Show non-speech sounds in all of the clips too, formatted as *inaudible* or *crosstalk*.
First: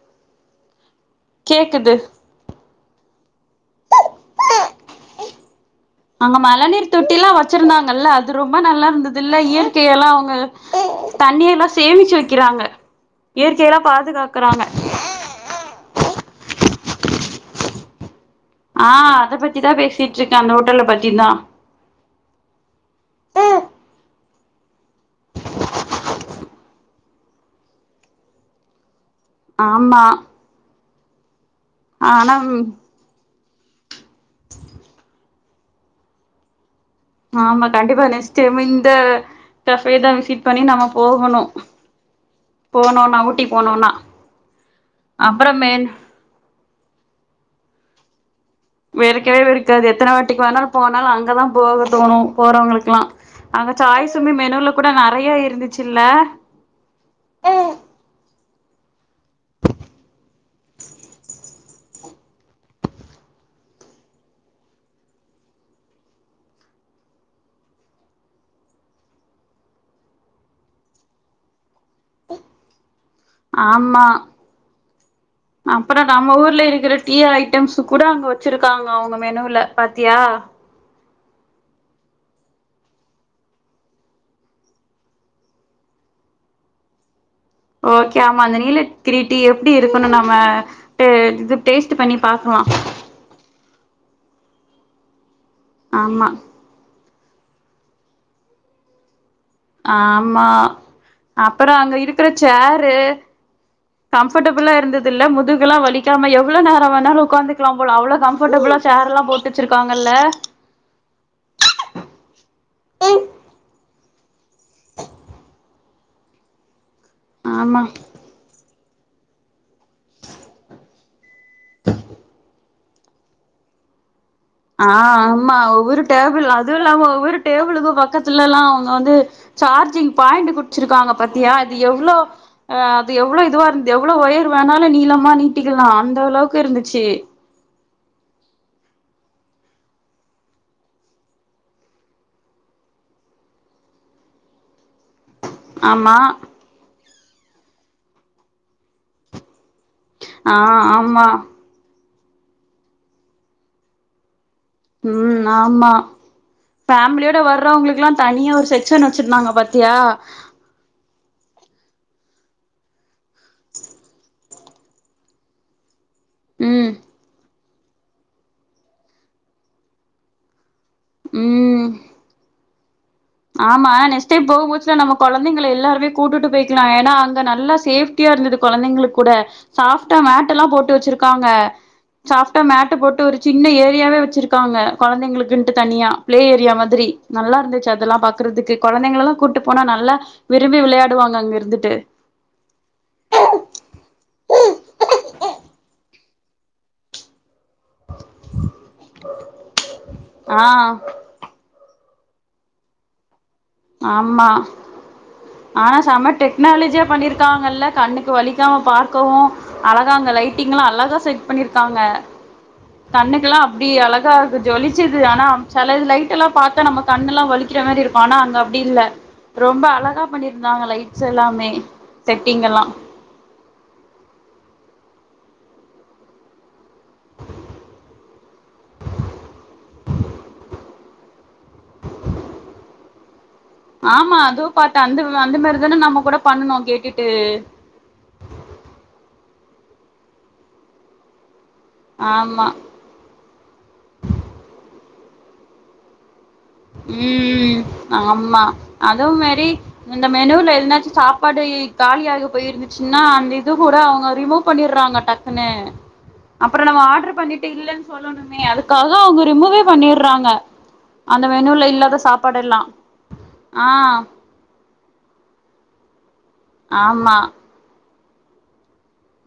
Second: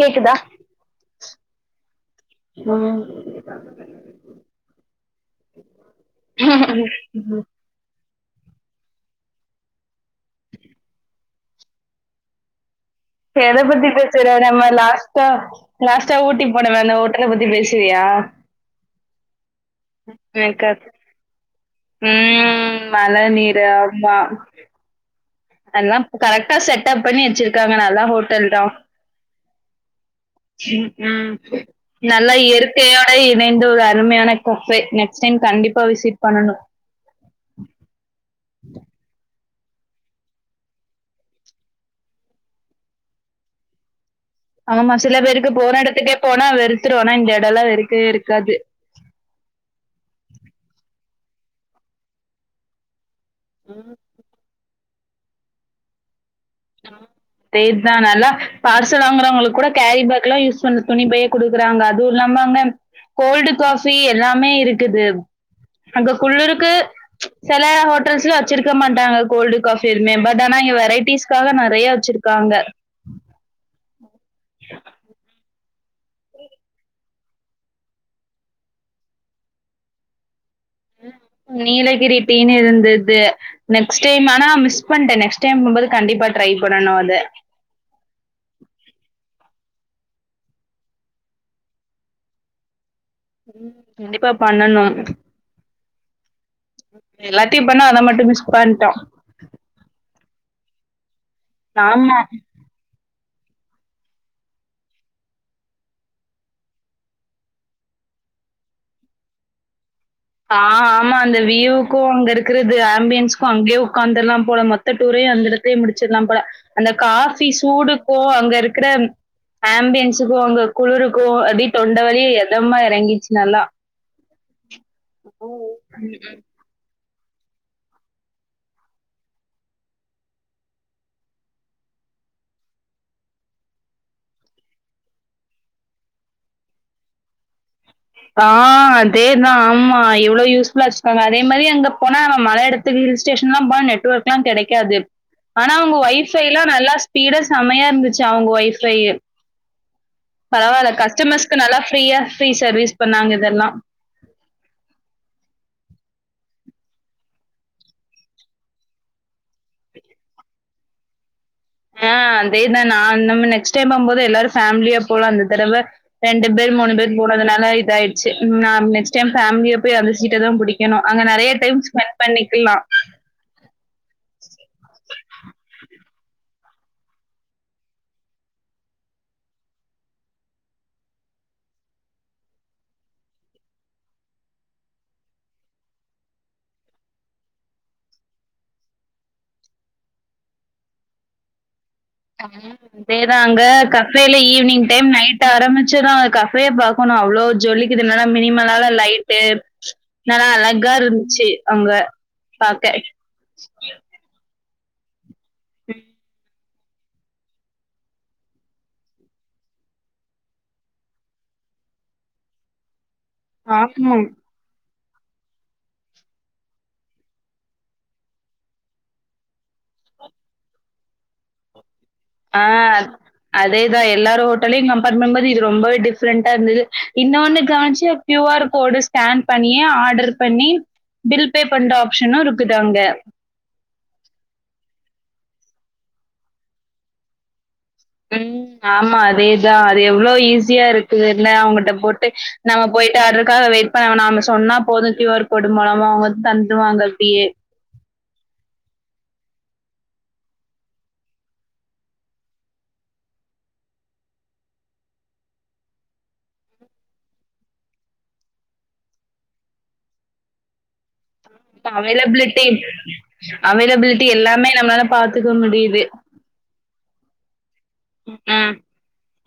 கேக்குதா கேக்குது உம் அங்க மழ நீர் தொட்டில்லா வச்சிருந்தாங்கல்ல இது ரொம்ப நல்லாருந்தது இல்ல இயற்கைய எல்லா அவுங்க தண்ணியல்லா சேமிச்சு வெக்கிறாங்க தெரபதி பேசறாராமா லாஸ்ட்டா லாஸ்ட்டா ஊட்டி பொடவ அந்த ஹோட்டல பத்தி பேசுவியா ஆஹ் அத பத்தி தா பேசிட்ருக்கே அந்த எனக்கு ஹோட்டல்ல அது- பத்தி தா உம் மழ நீரு ஆம்மா எல்லாம்ப் கல த செட்டப் பண்ணி வெச்சிருக்காங்க நல்லா ஹோட்டல் தா ஆம்மா ம் நல்லா இயற்கையோட இ ணைந்து ஒரு அருமையான கஃபே நெக்ஸ்ட் டைம் கண்டிப்பா விசிட் பண்ணணு ஆமா கண்டிப்பா நெக்ஸ்ட் டைமு இந்த கஃபே தா விசிட் பண்ணி நம்ம போகணு போனுன்னா ஊட்டி போனுன்னா ஆமா சில பேருக்கு போன எடத்துக்கே போனா வெறுத்துரு ஆனா இந்த தல்லா வெருக்கவே வெருக்காது வெறுக்கவே வெறுக்காது எத்தன வாட்டிக்கு வேணாலு போனாலு அங்கதா போக தோணு போறவங்குளுக்லா அங்க சாய் சுமி மெனுல கூட நெறையா இருந்துச்சுல்ல தானாலா பார்சல் வாங்குறவங்களுக்கு கூட கேரி பேக்லா யூஸ் பண் துணி பையே குடுக்குறாங்க அதுவு இல்லாம அங்க கோல்டு காஃபி எல்லாமே இருக்குது அங்க குளுருக்கு செல ஹோட்டல்ஸ்ல வெச்சிருக்க மாட்டாங்க கோல்டு காஃபி எதுமே பட் ஆனா இங்க வெரைட்டிஸ் காக நெறைய வெச்சிருக்காங்க ஆமா அப்பற நம்ம ஊர்ல இருக்கிற டீ ஐட்டம்ஸ் கூட அங்க வெச்சிருக்காங்க அவங்க மெனுல பாத்தியா நீலகிரி டீனு இருந்துது நெக்ஸ்ட் டைம் ஆனா மிஸ் பண்ட்ட நெக்ஸ்ட் டைம் போம்போது கண்டிப்பா ட்ரை பண்ணனு அத ஓகே ஆமா அந்த நீலகிரி டீய எப்டி இருக்குனு நம து இது டேஸ்ட்டு பண்ணி பாக்கலா ம் கண்டிப்பா பண்ணணு ஆமா எல்லாத்தையு பண்ணோ அத மட்டு மிஸ் பண்ட்டோ ஆமா அப்பற அங்க ஆமா இருக்கிற சேரு கம்ஃபர்டபுளா இருந்துதுல்ல முதுகெல்லா வலிக்காம எவ்ள நேர வேணாலு உக்காந்துக்கலாம் போல அவ்ளோ கம்ஃபர்டபுளா சேர் எல்லா போட்டு வெச்சிருக்காங் ஆ ஆமா அந்த வியூக்கு அங்க இருக்கறது ஆம்பியன்ஸ்க்கு அங்யே உக்காந்தர்லாம் போல மொத்த டூரையு அந்த எடத்துலயே முடிச்சிர்லாம் போல அந்த காஃபி ஆமா சூடுக்கு அங்க இருக் கற ஆம்பியன்ஸுக்கு அங்க குளுருக்கு அப்டி தொண்ட வழிய எதமா எறங்கிச்சு நல்லா ஆ ஆமா ம். ஒவ்வொரு டேபிள் அதுவு இல்லாம ஒரு டேபிளுக்கும் பக்கத்துல எல்லாம் அவங்க வந்து சார்ஜிங் பாயிண்ட் குறிச்சிருக்காங்க பாத்தியா அது எவ்வளவு அ அது எவ்வளவு இதுவா இருந்த எவ்வளவு ஒயர் வேணாலும் நீளமா நீட்டிக்கலாம் அந்த அளவுக்கு இருந்துச்சு ஆ அதேதான் ஆமா எவ்வளவு யூஸ்ஃபுல்லா வச்சிருக்காங்க அதே மாதிரி அங்க போனா மல இடத்துக்கு ஹில் ஸ்டேஷன் எல்லாம் போனா நெட்வொர்க் எல்லாம் கிடைக்காது ஆனா அவங்க ஆமா ஒயஃபை எல்லாம் நல்லா ஸ்பீட் செமையா இருந்துச்சு அவங்க வைஃபை ஆ பரவாயில்ல ஆமா கஸ்டமர்ஸ்கு நல்லா ஃப்ரீயா ஃப்ரீ சர்விஸ் பண்ணாங்க இதெல்லாம் ம் ஆமா ஃபேமிலியோட வர்றவங்களுக்கெல்லாம் தனியா ஒரு செக்ஷன் வச்சிருந்தாங்க பாத்தியா ஆ அதே தான் நான் நம்ம நெக்ஸ்ட் டைம் போகும்போது எல்லாரும் ஃபேமிலியா போலாம் இந்த தடவை ரெண்டு பேர் மூணு ம் பேர் போனதுனால இதாயிடுச்சு நாம் நெக்ஸ்ட் டைம் ஃபேமிலியா போய் அந்த சீட்ட தான் புடி ணும் அங்க நிறைய டைம் ம் ஸ்பெண்ட் பண்ணிக்கலாம் ஆமா நெக்ஸ்ட் டைம் போகும்போது நம்ம குழந்தைங்களை எல்லாருமே கூட்டுட்டு போயிக்கலாம் ஏன்னா அங்க நல்லா சேஃப்டியா இருந்தது குழந்தைங்களுக்கு கூட சாப்டா மேட் எல்லாம் போட்டு வச்சிருக்காங்க சாஃப்டா மேட்டை போட்டு ஒரு சின்ன ஏரியாவே வச்சிருக்காங்க குழந்தைங்களுக்குன்ட்டு தனியா ப்ளே ஏரியா மாதிரி நல்லா இருந்துச்சு அதெல்லாம் பாக்குறதுக்கு குழந்தைங்க எல்லாம் கூட்டு போனா நல்லா விரும்பி விளையாடுவாங்க அங்க இருந்துட்டு அதேதாங்க கஃபேல ஈவினிங் டைம் நைட் ஆரம்பிச்சுரும் கஃபேயெ பாக்கணும் அவ்ளோ ஜொலிக்குது இதனால மினிமலால லைட்டு நல்லா ஆ அழகா இருந்துச்சு அவங்க பாக்க ஆமா ஆனா செம ட்டு க்னாலஜியா பண்ணிருக்காங்கல்ல கண்ணுக்கு வலிக்காம பாக்கவு அழகாங்க லைட்டிங்ல்லா அழகா செட் பண்ணிருக்காங்க கண்ணுக்கெல்லா அப்டி ஆமா. அழகா இருக்கு ஜொலிக் ச்சுது ஆனா செல இது லைட்டெல்லா பாத்தா நம்ம கண்ணுல்லா வலிக்கிற மாரி இருக்கு ஆனா அங்க அப்டி இல்ல ரொம்ப அழகா பண்ணிருந்தாங்க லைட்ஸ் எல்லாமே செட்டிங் எல்லா ஆஹ் அதேதா எல்லார் ஹோட்டலயு நம் *unintelligible* மாதி இது ரொம்பவே டிஃப்ரண்டா இருந்துது இன்னோன்னு கவனிச்சு க்யு ஆர் கோடு ஸ்கேன் பண்ணியே ஆர்டர் பண்ணி பில் பே பண்ற ஆப்ஷனு இருக்குது அங்க ஆமா அதுவு பாத்த அந்த அந்த மாரி தானே நம்ம கூட பண்ணுணோ கேட்டுட்டு உம் ஆமா அதேதா அது எவ்ளோ ஈஸியா இருக்குது இல்ல அவங்க ட்ட போட்டு ஆமா நம்ம போயிட்டு அதுக்காக வெயிட் பண்ண நாம சொன்னா போது கியூ ஆர் கோடு மோலமா அவங்க வந்து தந்துருவாங்க அப்டியே. உம் ஆம்மா அதோ மாரி இந்த மெனுல எதுனாச்சு சாப்பாடு இ காலிய ஆகி போயிருந்துச்சுன்னா அந்த இது கூட அவங்க ரிமூவ் பண்ணிடுறாங்க டக்குன்னு அப்பறொ நம்ம ஆர்டர் பண்ணிட்டு இல்லன்னு சொல்லணுமே அதுக்காக அவங்க ரிமூவே பண்ணியடுறாங்க ப்ப அவைலபிலிட்டி ஆ அவைலபிலிட்டி எல்லாமே நம்மாள பாத்துக்க முடியுது ஆமா ம்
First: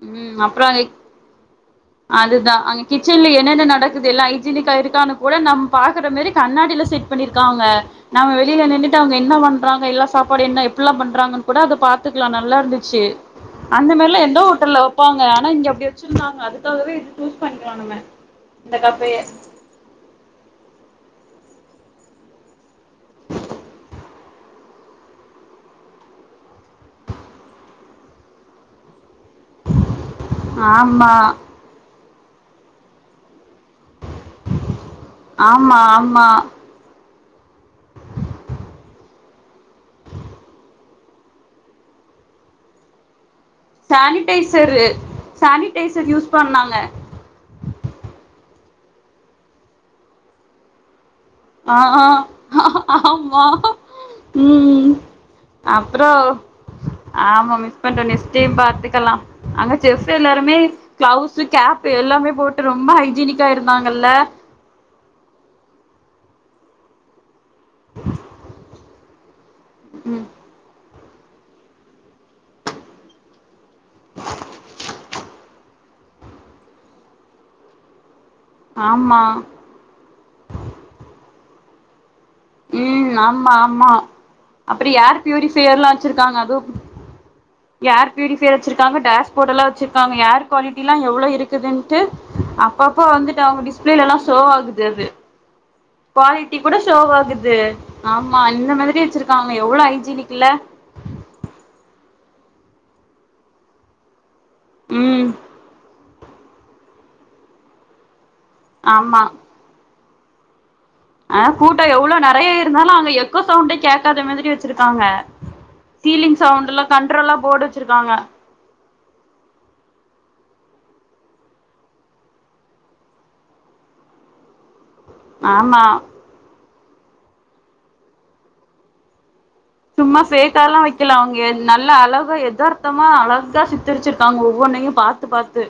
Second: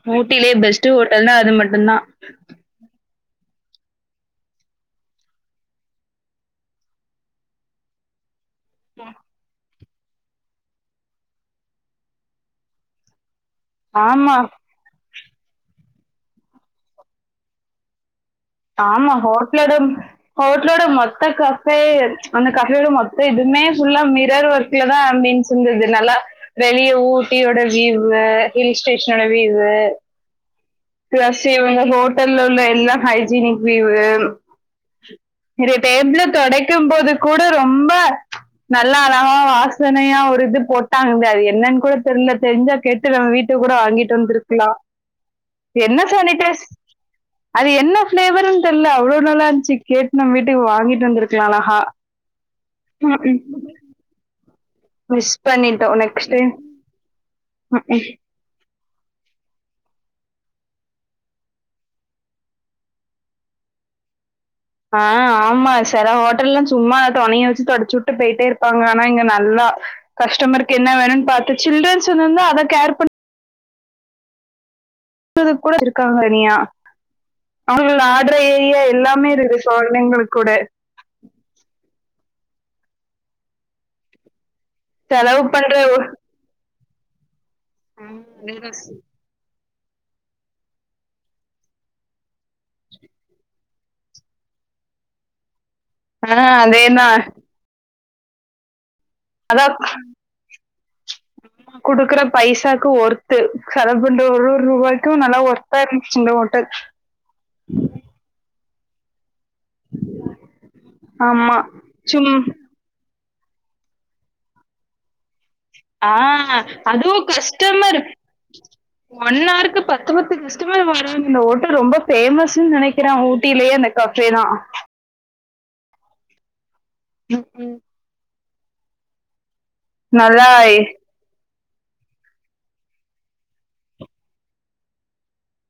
ஹ் ம் ஊட்டிலேயே அப்புறம் அங்க பெஸ்ட் ஹோட்டல்ன்னா அது மட்டுந்தா அதுதான் அங்க கிச்சன்ல என்னென்ன நடக்குது எல்லா ஐஜினிக்கா இருக்கான்னு கூட நம்ம பாக்ற மாரி கண்ணாடில செட் பண்ணிருக்காங்க நம்ம வெளில நின்னுட்டு அவங்க என்ன பண் பண்றாங்க எல்லா சாப்பாடு என்ன எப்புட்ல்லா பண்றாங்கன்னு கூட அத பாத்துக்கலா நல்லா இருந்துச்சு அந்த மேரிலா ஆமா. எந்த ஊர் வெப்பாங்க ஆனா இங்கே அப்டி வெச்சிருந்தாங்க அதுக்காகவே இது சூஸ் பண்றானுங்க ஆமா ஹோட்லோட ஹோட்லோட மொத்தக்காஸ் ப்பே அந்த கஃப் *unintelligible* மொத்த இதுமே ஃபுல்லா மே வேர ஒர்க்லதா அப்பின் சொந்தது நல்லா வெளிய ஊட்டியோட வீவு ஹில்ஸ்டேஷனோட வியூவு ஆமா பிளஸ் இவங்க ஹோட் ட்டல உள்ள எல்லா ஹைஜீனிக் வியூவு இந்த ஆமா டேபிள ஆமா தொடைக்கம்போது கூட ரொம்ப நல்லா அழகா வாசனையா ஒரு இது போட்டாங்க்தா அது என்னன்னு கூட தெர்ல தெரிஞ்சா கேட்டு நம்ம வீட் சானிடைசரு சானி என்ன சானிடைஸ் அது என்ன ஃபிளேவர் ன்னு தெர்ல அவ்ளோ நல்லா இருந்துச்சு கேட் நம்ம வீட்டுக்கு வாங்கிட்டு வந்திருக் ஆ ஆ ஆமா உம் மிஸ் பண்ணிட்டோம் அப்றோ நெக்ஸ்ட் டைம் ஆமா மிஸ் பண்றோ நெஷ்டைம் பாத்துக்கலா அங்க செஃப் எல்லாருமே கிளவுஸு கேப் எல்லாமே போட்டு ரொம்ப ஹைஜீனிக்கா இருந்தாங்கல்ல ஆ ஆமா செர ஹோட்டலே சும்மா தொணங் வெச்சு தொடச்சுட்டு போயிட்டே இருப்பாங்க நா இங்க நல்லா ம் கஸ்டமர் கேட் என்ன வேணுன்னு பாத்த சில்ட்ரேன்னு சொன்னாங்க அத கேர் பண் ப்பதுக்கூட இருக்காங்க இனியா அவங்கல ண்றே ஏரியா ஆமா எல்லாமே இருக்கு சோர்ணைங்கள் கூட உம் ஆமா ஆமா அப்டி யார் செலவு பண்ற பியூரிஃபையர்லா ஒ- வெச்சுருக்காங்க அதுவு யார் பியூரிஃபயர் வெச்சுருக்காங்க டேஷ் போர்டுலா வெச்சிருக்காங்க ஏர் குவாலிட்டிலா எவ்ளோ இருக்குதுன்ட்டு அப்பப்போ வந்துட்டு அவங்க டிஸ்பிளேலா ஷோவ் ஆகுது அது ஆ, குவாலிட்டி கூட ஷோவ் அதேதான் ஆகுது ஆமா அந்த மாதிரி ச்சுருக்காங்க அதான் எவ்ளோ ஹைஜீனிக்லே குடுக்குற பைசாக்கு ஒருத்து செல்வுபனூ ருவாக்கு ம் நல்லா ஒர்த்தா இருந் சின்ன ஓட்டல் ஆமா ஆஹ், ஆமா கூட்டம் எவ்வளவு சும் நிறைய இருந்தாலும் அங்க எ க்கு சவுண்டே கேட்காத மாதிரி வச்சிருக்காங்க, சீலிங் ஆஹ் சவுண்ட்லா அது கண்ட்ரோலா போர்டு கஷ்டமர் வச்சிருக்காங்க ஒன்னாருக்கு பத்து பத்து க சத்தமே வராது இந்த ஓட்டம் ரொம்ப பேமஸ்ன்னு, நினைக்கிறே ஊட்டிலயே அந்த கபே தா ஆமா உ உம் சும்மா நல்லா ஃபக் ல்லாம் வைக்கல அவங்க நல்லா அளவு எதார்த்தமா அழகா சித்தரிச்சிருக்காங்க, ஒவ்வொன்னையும் பாத்து பார்த்து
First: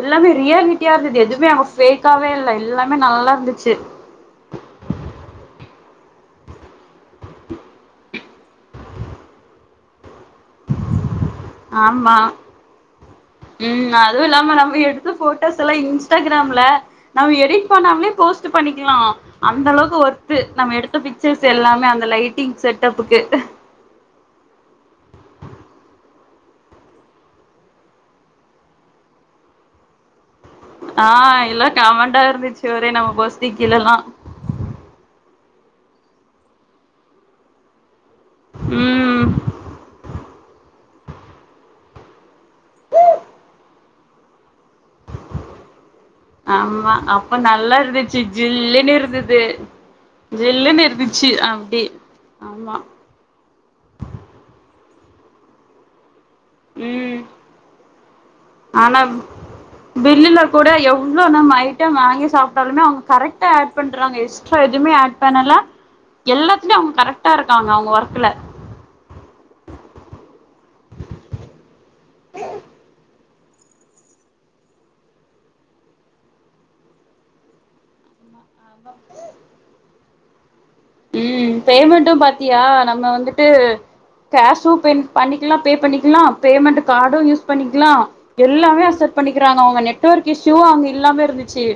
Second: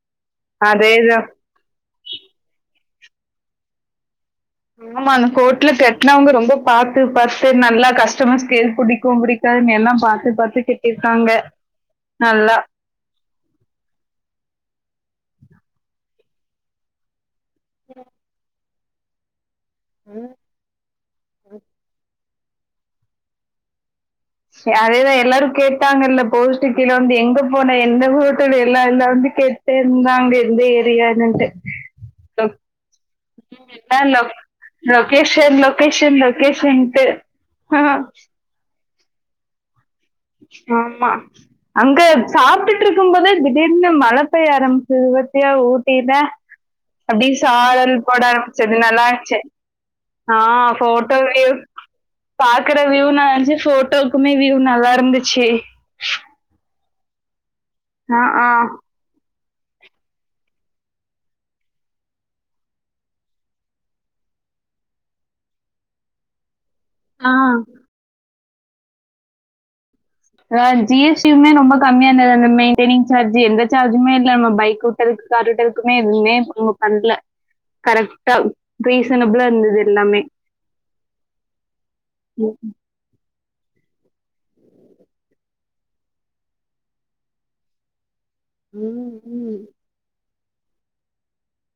எல்லாமே ரியாலிட்டியா அதேதா இருந்தது எதுவுமே அங்க போக்கவே இல்ல எல்லாமே நல்லா இருந்துச்சு ஆமா அந்த கோட்டுல கெட்டநவங்க ரொம்ப பா பத்து நல்லா கஷ்ட் த்த ஸ்கேல் பிடிக்கும் புடிக்காது என்ல்ல பார் இது பத்து கிட்டி இருக்காங்க நல்லா உம் அதுவு இல்லாம நம்ம எடுத்த போட்டோஸ் எல்லா இன்ஸ்டாகிராம்ல நம்ம எ *unintelligible* பண்ணாமலே போஸ்ட் பண்ணிக்கலாம் அந்த அளவுக்கு ஒர்த்து, நம்ம எடுத்த பிக்சர்ஸ் எல்லாமே அந்த லைட் செட்டப்புக்கு பௌஷ்டிக்கில வந்து, எங்க போன எந்த ஹட்டல் எல்லா எல்லாம வந்து கெட்டே இருந்தாங்க எந்த ஆஹ் ஏரியான்னுட்டு எல்லாம் கமண்டண்டா லொ இருந்துச்சு, ஒரே நம்ம போஸ்டிக்கிலல்லாம், லோகேஷன் லோகேஷன்ட்டுஹ உம் ஆமா, அங்க சாப்பிட்டுட்டு இருக்கும் போதே திடீர்னு மழை பெய்ய அரம் திருபத்தியா ஊட்டில ஆமா அப்படி அப்ப நல்லா சாரல் இருந்துச்சு பட ரம்பிச்சது ஜில்லுன்னு நல்லா இருச்சு இருந்தது ஆஹ் ஜில்லுன்னு போட்டோ இருந்துச்சு வியூ அப்டி ஆமா பாக்குற வியூ ந இருந்துச்சு போட்டோக்குமே, வியூ ருந்துச்சு உம் ஆஹ் ஆஹ் பில்லுல கூட எவ்ள நம் ஐட்டம் வாங்கி சாப்பிட்டாலுமே அவங்க கரெகாட் ஹா ஹாடு பண்றாங்க எஸ்டரா எதுவுமே ஆட் பண்ணல எல்லா அவங்க கரெக்டா இருக்காங்க அவங்க ஒர்க்ல ஹ ஜிஎஸ்டியுமே ரொம்ப கம்மியா இருந்தது அந்த மெயின்டெனிங் சார்ஜ் எந்த சார்ஜுமே இல்ல நம்ம பைக் விட்டறதுக்கு கார் விட்டறதுக்குமே எதுவுமே நம்ம பண்ணல கரெக்ட் ரீசனபிளா இருந்தது எல்லாமே உம் பேமெட்டும் ம் பாத்தியா நம்ம வந்து கேஷும் பண்ணிக்கலாம் பே பண்ணிக்கலாம் பேமெண்ட் கார்டும் யூஸ் பண்ணிக்கலாம் எல்லாமே அசட் ம் பண்ணிக்கிறாங்கெட்ஒொர்க் ஷூ அங்க இல்லாமே இருந்துச்சு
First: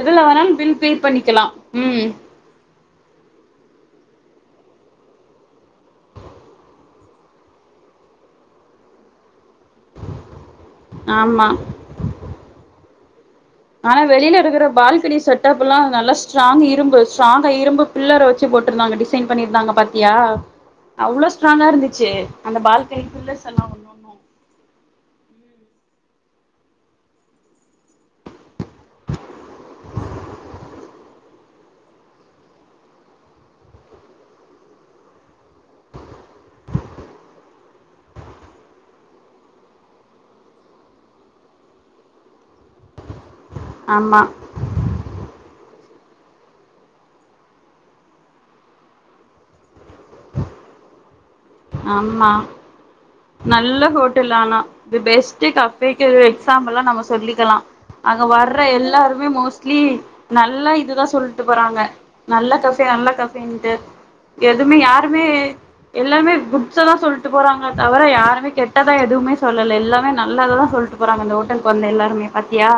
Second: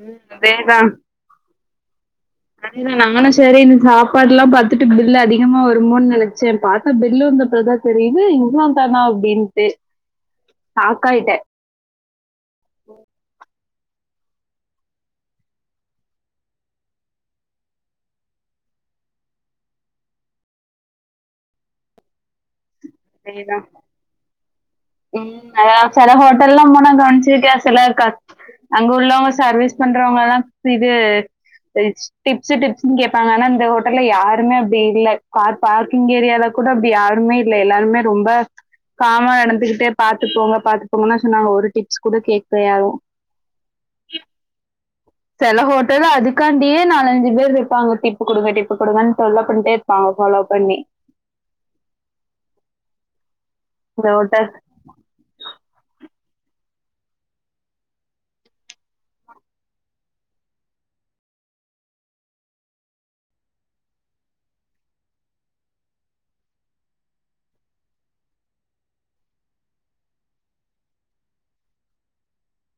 எதுல வேணாலும் பில் அதேதா பே பண்ணிக்கலாம் உம் ான் நானும் சரி என் சாப்பாடு எல்லாம் பாார்த்தட்டு பில்லு அதிகமா வருமோன்னு நினைச்சேன் பார்த்தா பில்லு வந்தப்பதான் சரி இது இவ்வளவு தானா அப்படின்னு ஷாக் ஆயிட்டேன் ஆமா ஆனா வெளியில இருக்கிற பால்கனி செட்டப் எல்லாம் நல்லா ஸ்ட்ராங் இரும்பு ஸ்ட்ராங்கா இரும்பு பில்லரை வச்சு போட்டிருந்தாங்க டிசைன் பண்ணியிருந்தாங்க பாத்த்த்தியா அவ்வளோ ஸ்ட்ராங்கா இருந்துச்சு அந்த பாலனி கைக்குள்ள அதேதான். செல்லாம் ஒண்ணனும் ந சில ஹோட்டல்லலாம் போனா கணச்சு கேசல க அங்க உள்ளவங்க சர்வீஸ் பண்றவங்கல்லாம் இது டிப்ஸ்ு டிப்ு கேப்பாங்க ஆனா இந்த ஹோட்டல்ல யாருமே அப்படி இல்லலை கார் பார்கிங் ஏரியாவ கூட அப்படி யாருமே இல் எல்லார ரொம்ப காம நடந்துகிட்டே பாத்துட்டுப்போங்க பாத்துட்டு போோங்கன்னா சொன்னாங்க ஒரு டிப்ஸ் கூட கேட்கயும் ஆமா செல ஹோட்டல்ல அதுக்காண்டியே நாலஞ்சு பேர் இருப்பாங்க டிப்பு குடுங்க டிப்பு குடுங்கன் தொல்ல பண்ட்டே இருப்பாங்க ஃபாலோ பண்ணி ஆமா நல்ல ஹோட்டல் ஆனா த பெஸ்ட் கஃபேக்கு எக்ஸாம்பிளா நம்ம சொல்லிக்கலா அங்க வர்ற எல்லாருமே மோஸ்ட்லி நல்ல இதுதா சொல்ட்டு போறாங்க நல்ல கஃபே நல்ல கஃபேன்ட்டு எதுமே யாருமே எல்லாருமே குட்ஸதா சொல்ட்டு போறாங்க தவர யாருமே கெட்டதே எதுமே சொல்லல எல்லாமே நல்லததா சொல்ட்டு போறாங்க இந்த ஹோட்டலுக்கு வந்த எல்லாருமே பாத்தியா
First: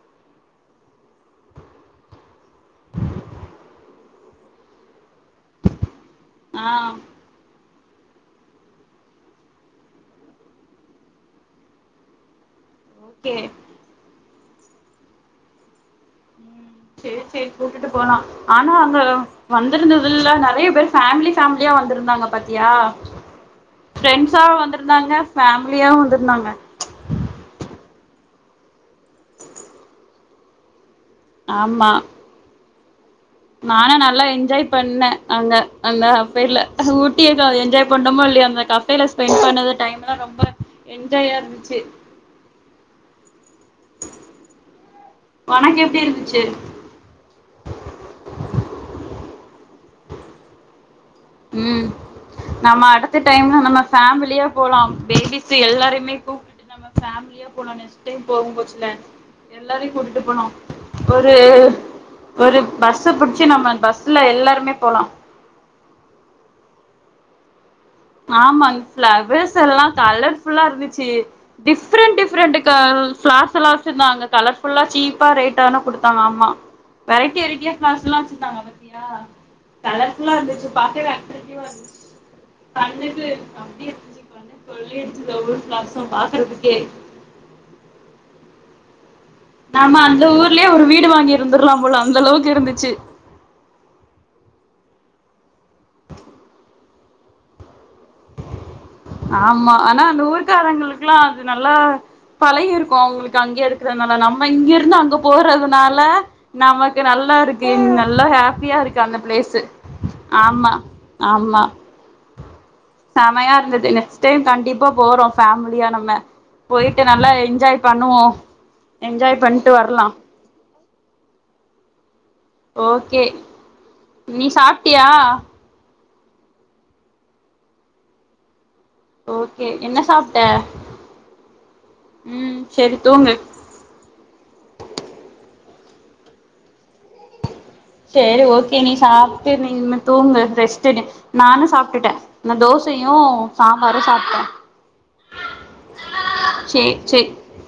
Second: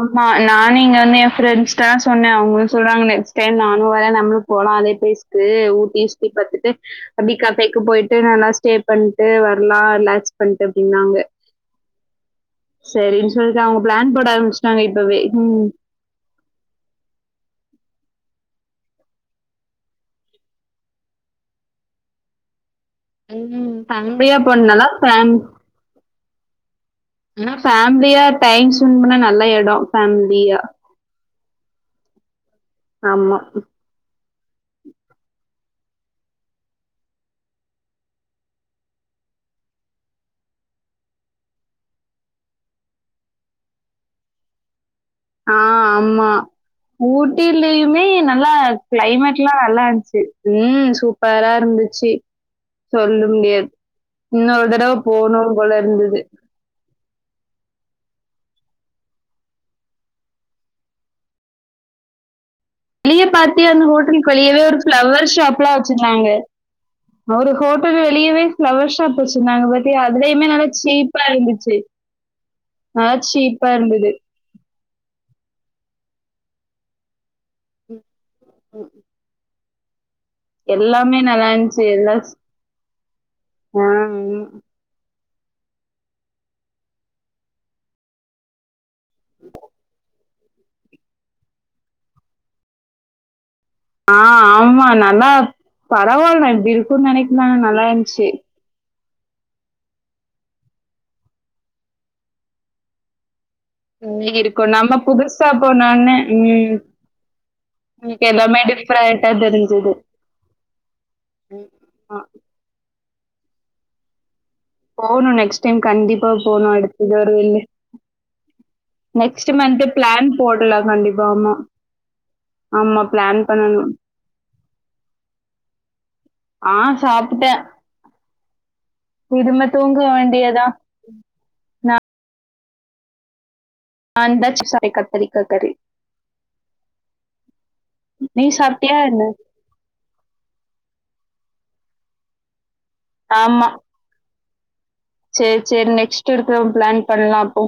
ஆமா நானு இங்க வந்து எ ஃப்ரெண்ட் ஸ்ட்டலா சொன்ன அவங்களு சொல்றாங்கனு செரி நானு வரே நம்ளு போலா அதே பிளேஸ்க்கு ஊட்டி சுத்தி பாத்துட்டு ஆ அப்டியே கஃபே க்கு போய்ட்டு நல்லா ஸ்டே பண்ட்டு வர்லா ரிலாக்ஸ் பண்ட்டு அப்டின்னாங்க சரின்னு ஓகே சொல்ட்டு அவுங்க பிளான் போட ஆரம்பிச்ட்டாங்க இப்பவே ம் சேரி சேரி கூட்டுட்டு போலா ஆனா அங்க வந்திருந்ததுல்ல நெறைய பேர் ஃபேமிலி ஃபேமிலியா வந்துருந்தாங்க பாத்தியா ம் ஃபேமிலியா ஃபிரெண்ட்ஸாவு போனதுனால வந்திருந்தாங்க ஃபேம் ஃபேமிலியாவு வந்திருந்தாங்க ஆனா ஃபேம்லியா டைம் ஸ்பெண்ட் பண்ண நல்ல எட ஃபேமிலியா ஆமா ஆமா நானு நல்லா என் ஜாய் பண்ண அங்க அந்த கஃபேல ஊட்டிய ந என்ஜாய் பண்ணமோ இல்லயோ அந்த கஃபேல ஸ்பெண்ட் பண்ணது டைம் எலா ரொம்ப என்ஜாயா இருந்துச்சு ஆ ஒனக்கு எப்டி ஆமா இருந்துச்சு ஊட்டிலயுமே நல்லா கிளைமேட் ல்லா நல்லாருந்துச்சு ம் சூ ம் நம்ம அடுத்த டைமு முடியாது. நம்ம ஃபேமிலியா இன்னொரு போலா தடவ பேபிஸ் போணும் போல எல்லாரையுமே இருந்தது. கூப்டுட்டு நம்ம ஃபேமிலியா போலா நெக்ஸ்ட் டைம் போகு கொச்சுல எல்லாரையு கூட்டிட்டு போலா ஒரு ஒரு பஸ்ஸ வெளியே புடிச்சு பாத்தியா நம்ம அந்த பஸ்ல ஹோட்டலுக்கு வெளியவே எல்லாருமே ஒரு போலா ஃப்ளவர் ஷாப்லா வெச்சிருந்தாங்க ஒரு ஹோட் ஆமா ஃபிளவர்ஸ் எல்லா பாத்தியா? அதுலயுமே கலர்ஃபுல்லா நல்லா இருந்துச்சு சீப்பா இருந்துச்சு. டிஃப்ரெண்ட் டிஃப்ரெண்ட் க நல்லா சீப்பா பிளார்ஸெல்லா இருந்தது. வெச்சிருந்தாங்க கலர்ஃபுல்லா சீப்பா ரேட் தான குடுத்தாங்க ஆமா வெரைட்டி வெரைட் டியா ம், ஃப்ளார்ஸ் எல்லா வெச்சிருந்தாங்க ம். பத்தியா கல எல்லாமே நல்லாருந்துச்சு எல்லா கண்ணுக்கு அப்டியே *unintelligible* சொல்லி இங்க ஒவ்வொரு ஃப்ளார்சு பாக்கறதுக்கே நாம அந்த ஊர்லயே ஒரு வீடு வாங்கி இருந்திர்லாம் போல அந்த அளவுக்கு இருந்துச்சு ஆ ஆமா நல்லா பரவால நா இப்டி இருக்குன் நெனைக்கமான நல்லாருந்துச்சு ஆமா ஆனா அந்த ஊர்க்காரங்களுக்கெல்லா அது நல்லா பழகி இருக்கு அவங்களுக் அங்கயே இருக்கறனால ம் நம்ம இருக்கும். இங்கிருந்து அங்க புதுசா போறதுனால போனோனே ம் நமக்கு நல்லா இருக்கு நல்லா எனக்கு எல்லாமே ஹாப்பியா இருக்கு அந்த டிஃப்ரெண்ட்டா பிளேஸு தெரிஞ்சது. ஆமா ஆமா ம். ஆ செமையா இருந்து து நெக்ஸ்ட் டைம் கண்டிப்பா போறோம் போணும் நெக்ஸ்ட் டைம் ஃபேமிலியா நம்ம கண்டிப்பா போணும். போயிட்டு அடுத்தது நல்லா ஒரு என்ஜாய் பண்ணுவோ என்ஜாய் நெக்ஸ்ட் பண்ட்டு மந்த்தே வரலா பிளான் போட் ல்ல கண்டிப்பா ஆமா ஆமா ஓகே பிளான் பண்ணணும். நீ சாப்ட்டியா ஆஹ் சாப்பிட்டேன் இதுமே ஓகே தூங்க வேண்டியதான் உம் சேரி தூங்கு அந்தட்ச் சாயக்கத்தரி கத்தரி சரி ஓகே நீ சாப்பிட்டு நீன்னு தூங்கு ரெஷ்ட் எடு நானும் சாப்பிட்டுட்டேன் இந்த தோஸ் சையூம் சம்பாரும் சாப்பிட்டேன் சேரி சேரி நெக்ஸ்ட் இருக்கிற சேர் பிளான் சேர் பண்ணலாம் அப்போ